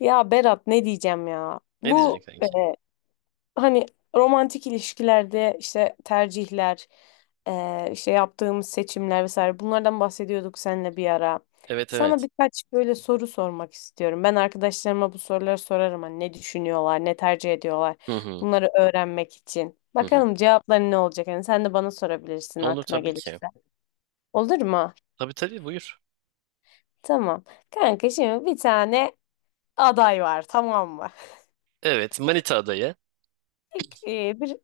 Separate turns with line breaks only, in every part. Ya Berat ne diyeceğim ya?
Ne diyeceksin
Bu
kanki?
hani romantik ilişkilerde işte tercihler, işte yaptığımız seçimler vesaire bunlardan bahsediyorduk seninle bir ara.
Evet
Sana
evet.
birkaç böyle soru sormak istiyorum. Ben arkadaşlarıma bu soruları sorarım hani ne düşünüyorlar, ne tercih ediyorlar.
Hı hı.
Bunları öğrenmek için.
Hı hı.
Bakalım cevapların ne olacak? Hani sen de bana sorabilirsin
Olur
aklına
tabii ki.
gelirse. Olur mu?
Tabii tabii buyur.
Tamam. Kanka şimdi bir tane aday var tamam mı?
Evet, manita adayı.
İlk, bir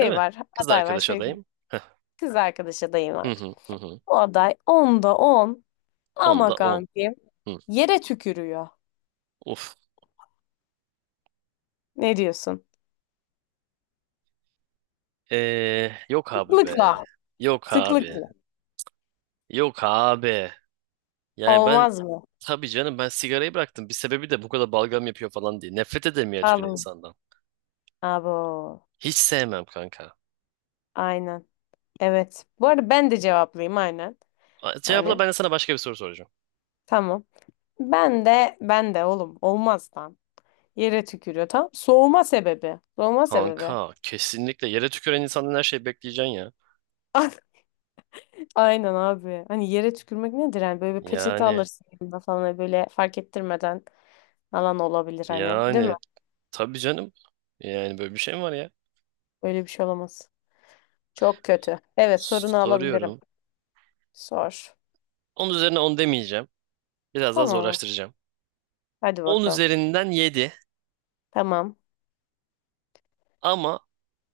Değil mi?
var,
Kız
aday var
arkadaş
sevgili
adayım. Heh.
kız arkadaş adayım
Hı
var.
hı hı hı.
Bu aday 10'da 10
Onda
ama
on.
kanki
Hı.
yere tükürüyor.
Uf.
Ne diyorsun?
Yok abi be.
Sıklıkla.
Yok abi.
Sıklıkla.
Yok abi. Yani ben,
Olmaz mı?
tabii canım, ben sigarayı bıraktım. Bir sebebi de bu kadar balgam yapıyor falan diye. Nefret ederim ya, çünkü
Abo.
insandan.
Abo.
Hiç sevmem kanka.
Aynen. Evet. Bu arada ben de cevaplayayım aynen.
A- Cevapla,
Hani
ben de sana başka bir soru soracağım.
tamam. Ben de oğlum olmaz lan. Yere tükürüyor tamam. Soğuma sebebi. Soğuma sebebi.
Kanka, kesinlikle yere tüküren insandan her şeyi bekleyeceksin ya.
Aynen abi. Hani yere tükürmek nedir? Yani böyle bir peçete
Yani
alırsın yanında falan hani böyle fark ettirmeden. Alan olabilir hani. Değil mi?
Yani tabii canım. Yani böyle bir şey mi var ya?
Öyle bir şey olamaz. Çok kötü. Evet sorunu alabilirim.
Soruyorum.
Sor.
10 üzerine 10 demeyeceğim. Biraz daha
Tamam.
zorlaştıracağım.
Hadi
On
bakalım.
üzerinden yedi,
Tamam.
ama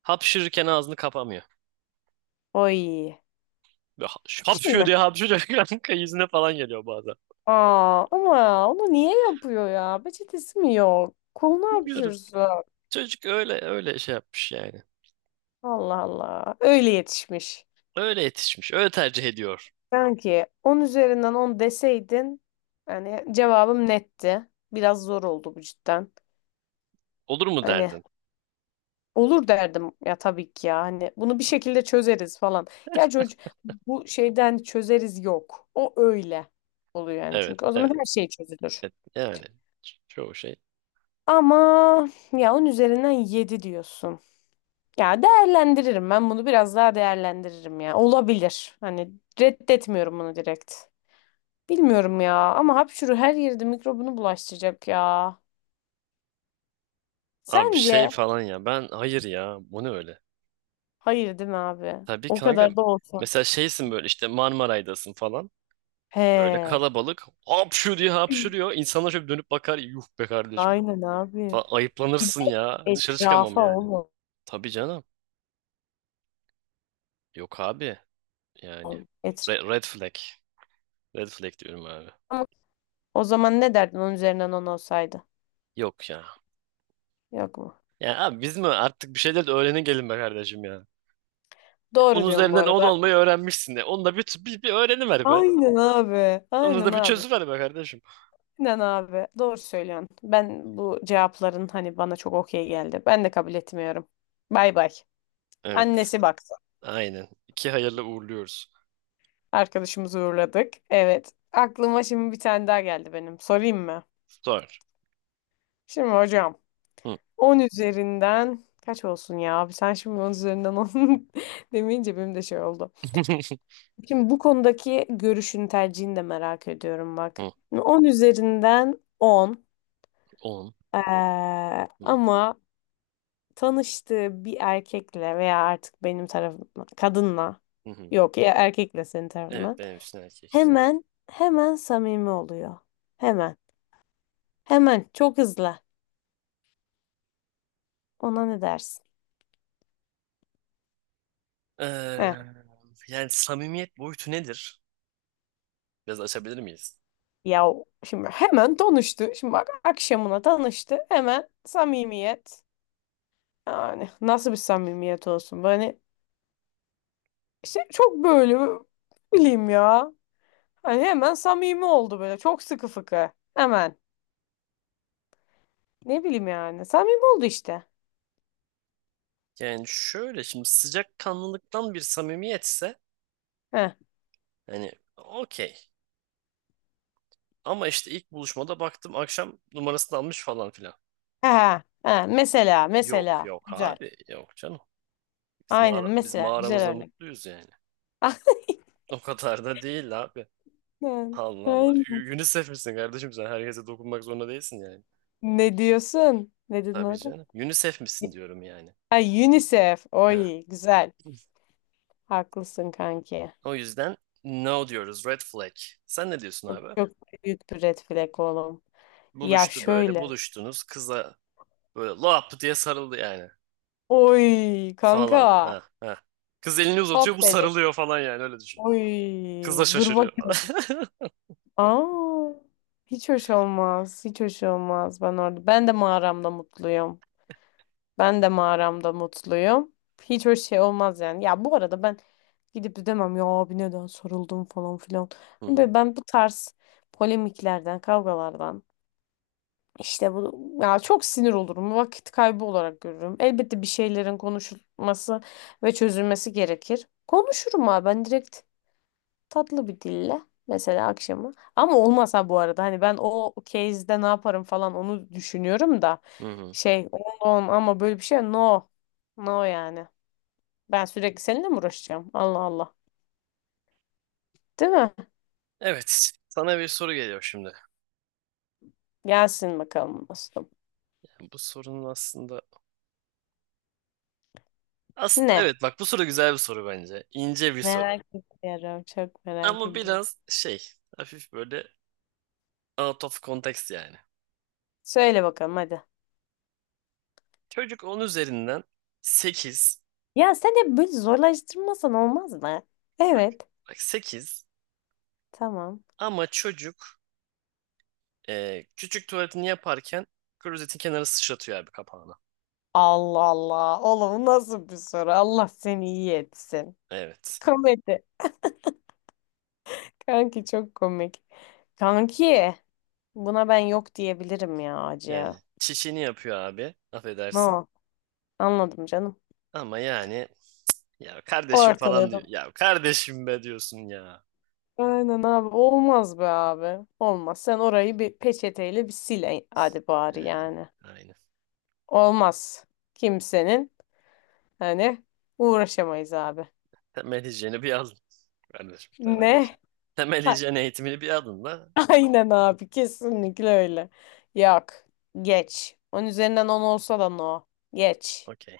hapşırırken ağzını kapamıyor.
O iyi.
Böyle hapşıyor
Şimdi.
diye hapşırıyor, kanka, yüzüne falan geliyor bazen.
Aa, ama onu niye yapıyor ya? Peçetesi mi yok? Kol ne
Bilmiyorum.
yapıyorsun?
Çocuk öyle öyle şey yapmış yani.
Allah Allah. Öyle yetişmiş.
Öyle yetişmiş. Öyle tercih ediyor.
Sanki 10 üzerinden 10 deseydin hani cevabım netti. Biraz zor oldu bu cidden.
Olur mu
Hani
derdin?
olur derdim ya tabii ki ya hani bunu bir şekilde çözeriz falan. Gerçi o, bu şeyden çözeriz yok. O öyle oluyor yani
Evet,
çünkü o zaman her
evet,
şey çözülür.
evet. Yani çoğu şey.
Ama ya onun üzerinden 7 diyorsun. Ya değerlendiririm ben bunu biraz daha değerlendiririm ya. Olabilir. Hani reddetmiyorum bunu direkt. Bilmiyorum ya ama hapşuru her yerde mikrobunu bulaştıracak ya.
Abi
Sence?
şey falan ya. Ben hayır ya. Bu ne öyle?
Hayır değil mi abi?
Tabii
O
kanka.
kadar da olsun.
Mesela şeysin, böyle işte Marmaray'dasın falan. Böyle
He.
kalabalık, hapşu diye hapşuruyor. İnsanlar şöyle dönüp bakar. Yuh be kardeşim.
Aynen abi.
Falan. Ayıplanırsın ya. Dışarı çıkamam
Etrafa
yani.
oğlum.
Tabii canım. Yok abi. Yani.
Etrafa.
Red flag. Red flag diyorum abi.
O zaman ne derdin onun üzerinden on olsaydı?
Yok ya.
Yok mu?
Ya abi, biz mi, artık bir şeyler de öğrenin gelin be kardeşim ya. Ya
Doğru
onun
diyorum bu
üzerinden 10
arada.
olmayı öğrenmişsin de. Onu da bir öğreniver be.
Aynen abi.
Onu
Aynen
da bir
abi.
çözüver be kardeşim.
Aynen abi. Doğru söylüyorsun. Ben bu cevapların hani bana çok okey geldi. Ben de kabul etmiyorum. Bay bay.
Evet.
Annesi baksın.
Aynen. İki hayırlı uğurluyoruz.
Arkadaşımızı uğurladık. Evet. Aklıma şimdi bir tane daha geldi benim. Sorayım mı?
Sor.
Şimdi hocam
Hı.
on üzerinden kaç olsun ya? Abi sen şimdi 10 üzerinden 10 demeyince benim de şey oldu. Şimdi bu konudaki görüşün, tercihini de merak ediyorum bak.
Hı,
10 üzerinden on.
10.
Ee,
Hı,
ama tanıştığı bir erkekle veya artık benim tarafımdan kadınla
hı hı.
yok ya erkekle senin
Evet,
tarafından
benim için erkekler.
hemen hemen samimi oluyor. Hemen. Hemen çok hızlı. Ona ne dersin? Heh.
Eee, yani samimiyet boyutu nedir? Biraz açabilir miyiz?
Ya o- şimdi hemen tanıştı. Şimdi bak akşamına tanıştı. Hemen samimiyet. Yani nasıl bir samimiyet olsun? Böyle İşte çok böyle ne bileyim ya. Hani hemen samimi oldu böyle. Çok sıkı fıkı. Hemen. Ne bileyim yani. Samimi oldu işte.
Yani şöyle, şimdi sıcakkanlılıktan bir samimiyetse
Heh.
hani okey. Ama işte ilk buluşmada baktım akşam numarasını almış falan filan.
Ha. Ha. Mesela.
Yok
Mesela.
yok
Güzel.
abi yok canım. Biz
Aynen.
mağara, biz
Mesela. Güzel
mağaramızda
örnek.
mutluyuz yani. O kadar da değil abi.
Aynen.
Allah Allah.
Aynen.
UNICEF misin kardeşim sen? Herkese dokunmak zorunda değilsin yani.
Ne diyorsun? Ne dedin
Tabii
orada?
canım. UNICEF misin diyorum yani.
Ha, UNICEF.
Heh.
Oy. Güzel. Haklısın kanki.
O yüzden no diyoruz. Red flag. Sen ne diyorsun
Çok,
abi?
çok büyük bir red flag oğlum. Ya
Buluştu böyle.
şöyle.
Buluştunuz. Kıza böyle lap diye sarıldı yani.
Oy kanka.
Falan. Ha, ha. Kız elini
Hop
uzatıyor. Bu
dedik.
sarılıyor falan yani. Öyle düşün.
Oy.
Kız da
Dur
şaşırıyor falan.
bakayım. Aa, hiç hoş olmaz. Hiç hoş olmaz ben orada. Ben de mağaramda mutluyum. Ben de mağaramda mutluyum. Hiç hoş şey olmaz yani. Ya bu arada ben gidip de demem ya abi neden soruldum falan filan.
Hı
Hani
hı,
böyle ben bu tarz polemiklerden, kavgalardan işte bu ya çok sinir olurum. Vakit kaybı olarak görürüm. Elbette bir şeylerin konuşulması ve çözülmesi gerekir. Konuşurum abi ben direkt tatlı bir dille mesela akşamı. Ama olmasa bu arada hani ben o case'de ne yaparım falan onu düşünüyorum da
hı hı.
şey on on ama böyle bir şey no. No yani. Ben sürekli seninle mi uğraşacağım? Allah Allah. Değil mi?
Evet. Sana bir soru geliyor şimdi.
Gelsin bakalım dostum.
Bu sorunun aslında... Aslında
Ne?
evet, bak, bu soru güzel bir soru bence. İnce bir soru.
Merak ediyorum. Çok merak
Ama
ediyorum.
biraz şey, hafif böyle out of context yani.
Söyle bakalım hadi.
Çocuk 10 üzerinden sekiz.
Ya sen hep böyle zorlaştırmasan olmaz mı?
Bak,
Evet.
bak, sekiz.
Tamam.
Ama çocuk, küçük tuvaletini yaparken klozetin kenarı sıçratıyor abi, kapağına.
Allah Allah. Oğlum bu nasıl bir soru? Allah seni iyi etsin.
Evet.
Komedi. Kanki çok komik. Kanki buna ben yok diyebilirim ya
Yani
acıya.
çişini yapıyor abi. Affedersin.
No anladım canım.
Ama yani, ya kardeşim falan diyor.
Ortaladım.
Ya kardeşim be, diyorsun ya.
Aynen abi olmaz be abi. Olmaz. Sen orayı bir peçeteyle bir sil hadi bari
Yani
yani.
aynen.
Olmaz. Kimsenin hani uğraşamayız abi.
Temel hijyeni bir alın. Kardeşim, temel
Ne?
hijyen. Temel
Ha,
hijyen eğitimini bir alın da.
aynen abi kesinlikle öyle. Yok. Geç. On üzerinden 10 olsa da no. Geç.
Okey.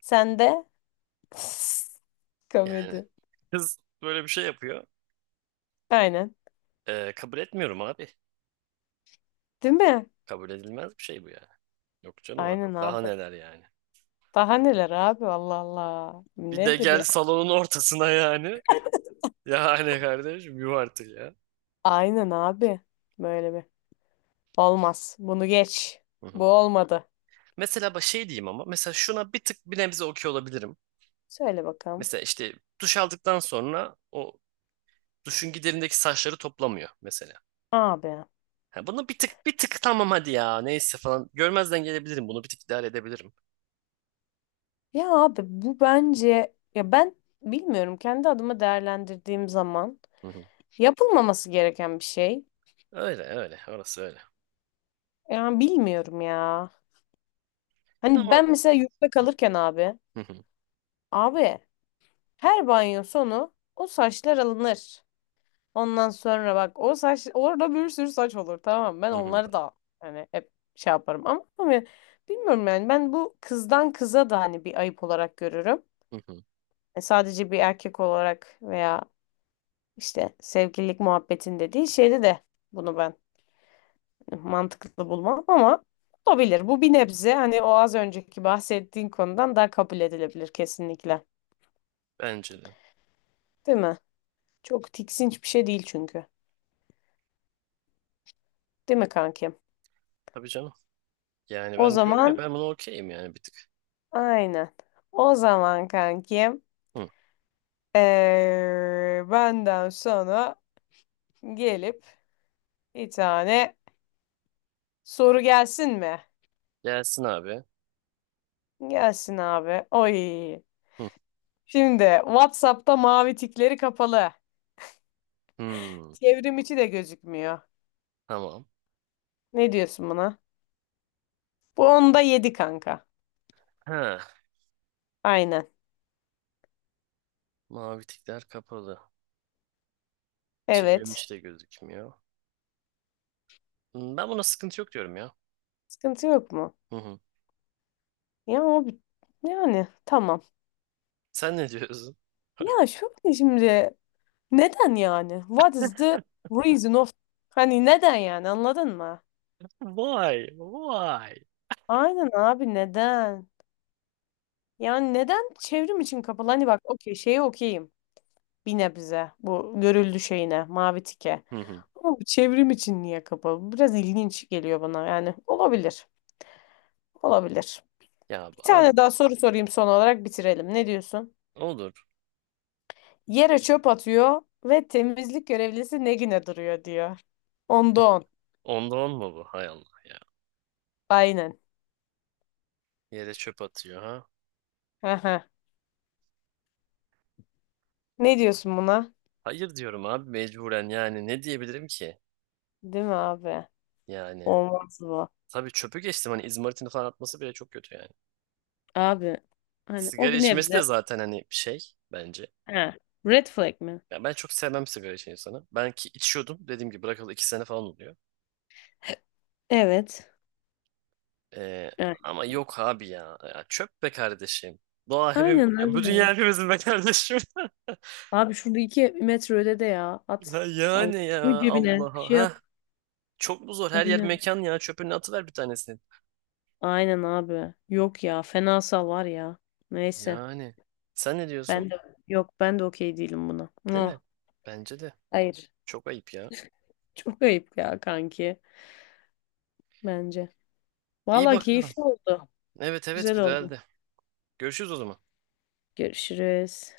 Sen de
Yani
komedi.
kız böyle bir şey yapıyor.
Aynen.
Kabul etmiyorum abi.
Değil mi?
Kabul edilmez bir şey bu yani. Yok canım abi.
Aynen
Daha
abi.
neler yani.
Daha neler abi Allah Allah.
Bir de
Nedir
gel
ya?
salonun ortasına yani. Yani kardeşim yuh artık ya.
Aynen abi. Böyle bir. Olmaz. Bunu geç.
Hı
Bu
hı.
olmadı.
Mesela bak şey diyeyim, ama mesela şuna bir tık bir nebze okey olabilirim.
Söyle bakalım.
Mesela işte duş aldıktan sonra o duşun giderindeki saçları toplamıyor mesela.
Abi.
Ha, bunu bir tık bir tık tamam hadi ya neyse falan görmezden gelebilirim, bunu bir tık idare edebilirim.
Ya abi bu bence ya ben bilmiyorum kendi adıma değerlendirdiğim zaman
Hı hı.
yapılmaması gereken bir şey.
Öyle öyle orası öyle.
Yani bilmiyorum ya. Hani
Ama.
ben mesela yurtta kalırken abi
Hı hı.
abi her banyo sonu o saçlar alınır. Ondan sonra bak o saç orada bir sürü saç olur tamam mı? Ben
Hı hı.
onları da hani hep şey yaparım ama bilmiyorum yani ben bu kızdan kıza da hani bir ayıp olarak görürüm.
Hı hı.
Sadece bir erkek olarak veya işte sevgililik muhabbetinde değil şeyde de bunu ben mantıklı bulmam ama olabilir. Bu bir nebze hani o az önceki bahsettiğin konudan daha kabul edilebilir kesinlikle.
Bence de.
Değil mi? Çok tiksinç bir şey değil çünkü. Değil mi kankim?
Tabii canım. Yani
O
ben diyorum ya,
zaman
ben bunu okeyim yani bir tık.
aynen. O zaman kankim
Hı.
benden sonra gelip bir tane soru gelsin mi?
Gelsin abi.
Gelsin abi. Oy.
Hı.
Şimdi WhatsApp'ta mavi tikleri kapalı.
Hı.
Çevrim içi de gözükmüyor.
Tamam.
Ne diyorsun buna? Bu onda yedi kanka.
Ha.
Aynen.
Mavi tikler kapalı.
Evet.
Çevirmiş de gözükmüyor. Ben buna sıkıntı yok diyorum ya.
Sıkıntı yok mu?
Hı hı.
Ya o bir- yani tamam.
Sen ne diyorsun?
Ya şu ne şimdi neden yani? What is the reason of Hani neden yani anladın mı?
Vay, vay.
Aynen abi neden? Yani neden çevrim için kapalı? Hani bak okey şeye okeyim. Bir nebze bu görüldü şeyine mavi tike.
Hı hı.
Ama bu çevrim için niye kapalı? Bu biraz ilginç geliyor bana yani. Olabilir. Olabilir.
Ya
Bir
abi,
tane daha soru sorayım son olarak bitirelim. Ne diyorsun?
olur.
Yere çöp atıyor ve temizlik görevlisi ne güne duruyor diyor. Onda on.
Onda on mu bu? Hay Allah ya.
Aynen.
Yere çöp atıyor ha.
Aha. Ne diyorsun buna?
Hayır diyorum abi, mecburen, yani ne diyebilirim ki?
Değil mi abi?
Yani
Olmaz bu.
tabii çöpü geçtim, hani izmaritini falan atması bile çok kötü yani.
Abi hani o
Sigara
bir
içmesi
nebze.
de zaten hani şey, bence.
He. Red flag mi?
Ya ben çok sevmem sigara içen insanı. Ben ki içiyordum, dediğim gibi bırakalı 2 sene falan oluyor.
Evet.
Ee,
Evet.
ama yok abi ya. Ya çöp be kardeşim. Doğa hepim
Aynen
ya, bu dünya
abi.
hepimizin be kardeşim.
Abi şurada 2 metre ötede ya. At.
Ha.
Allah.
Yani
Koy
ya
cebine. Bir
Allah'a.
şey yap.
Ha, çok mu zor? Her yer
Aynen.
mekan ya. Çöpünü atıver bir tanesini.
Aynen abi. Yok ya. Fenasal var ya. Neyse.
Yani. Sen ne diyorsun?
Ben de yok ben de okey değilim buna.
Değil mi?
Ah,
Bence de.
hayır.
Çok ayıp ya.
Çok ayıp ya kanki. Bence.
İyi
Valla
bakalım.
keyifli oldu.
Evet, evet,
Güzel oldu.
güzeldi. Görüşürüz o zaman.
Görüşürüz.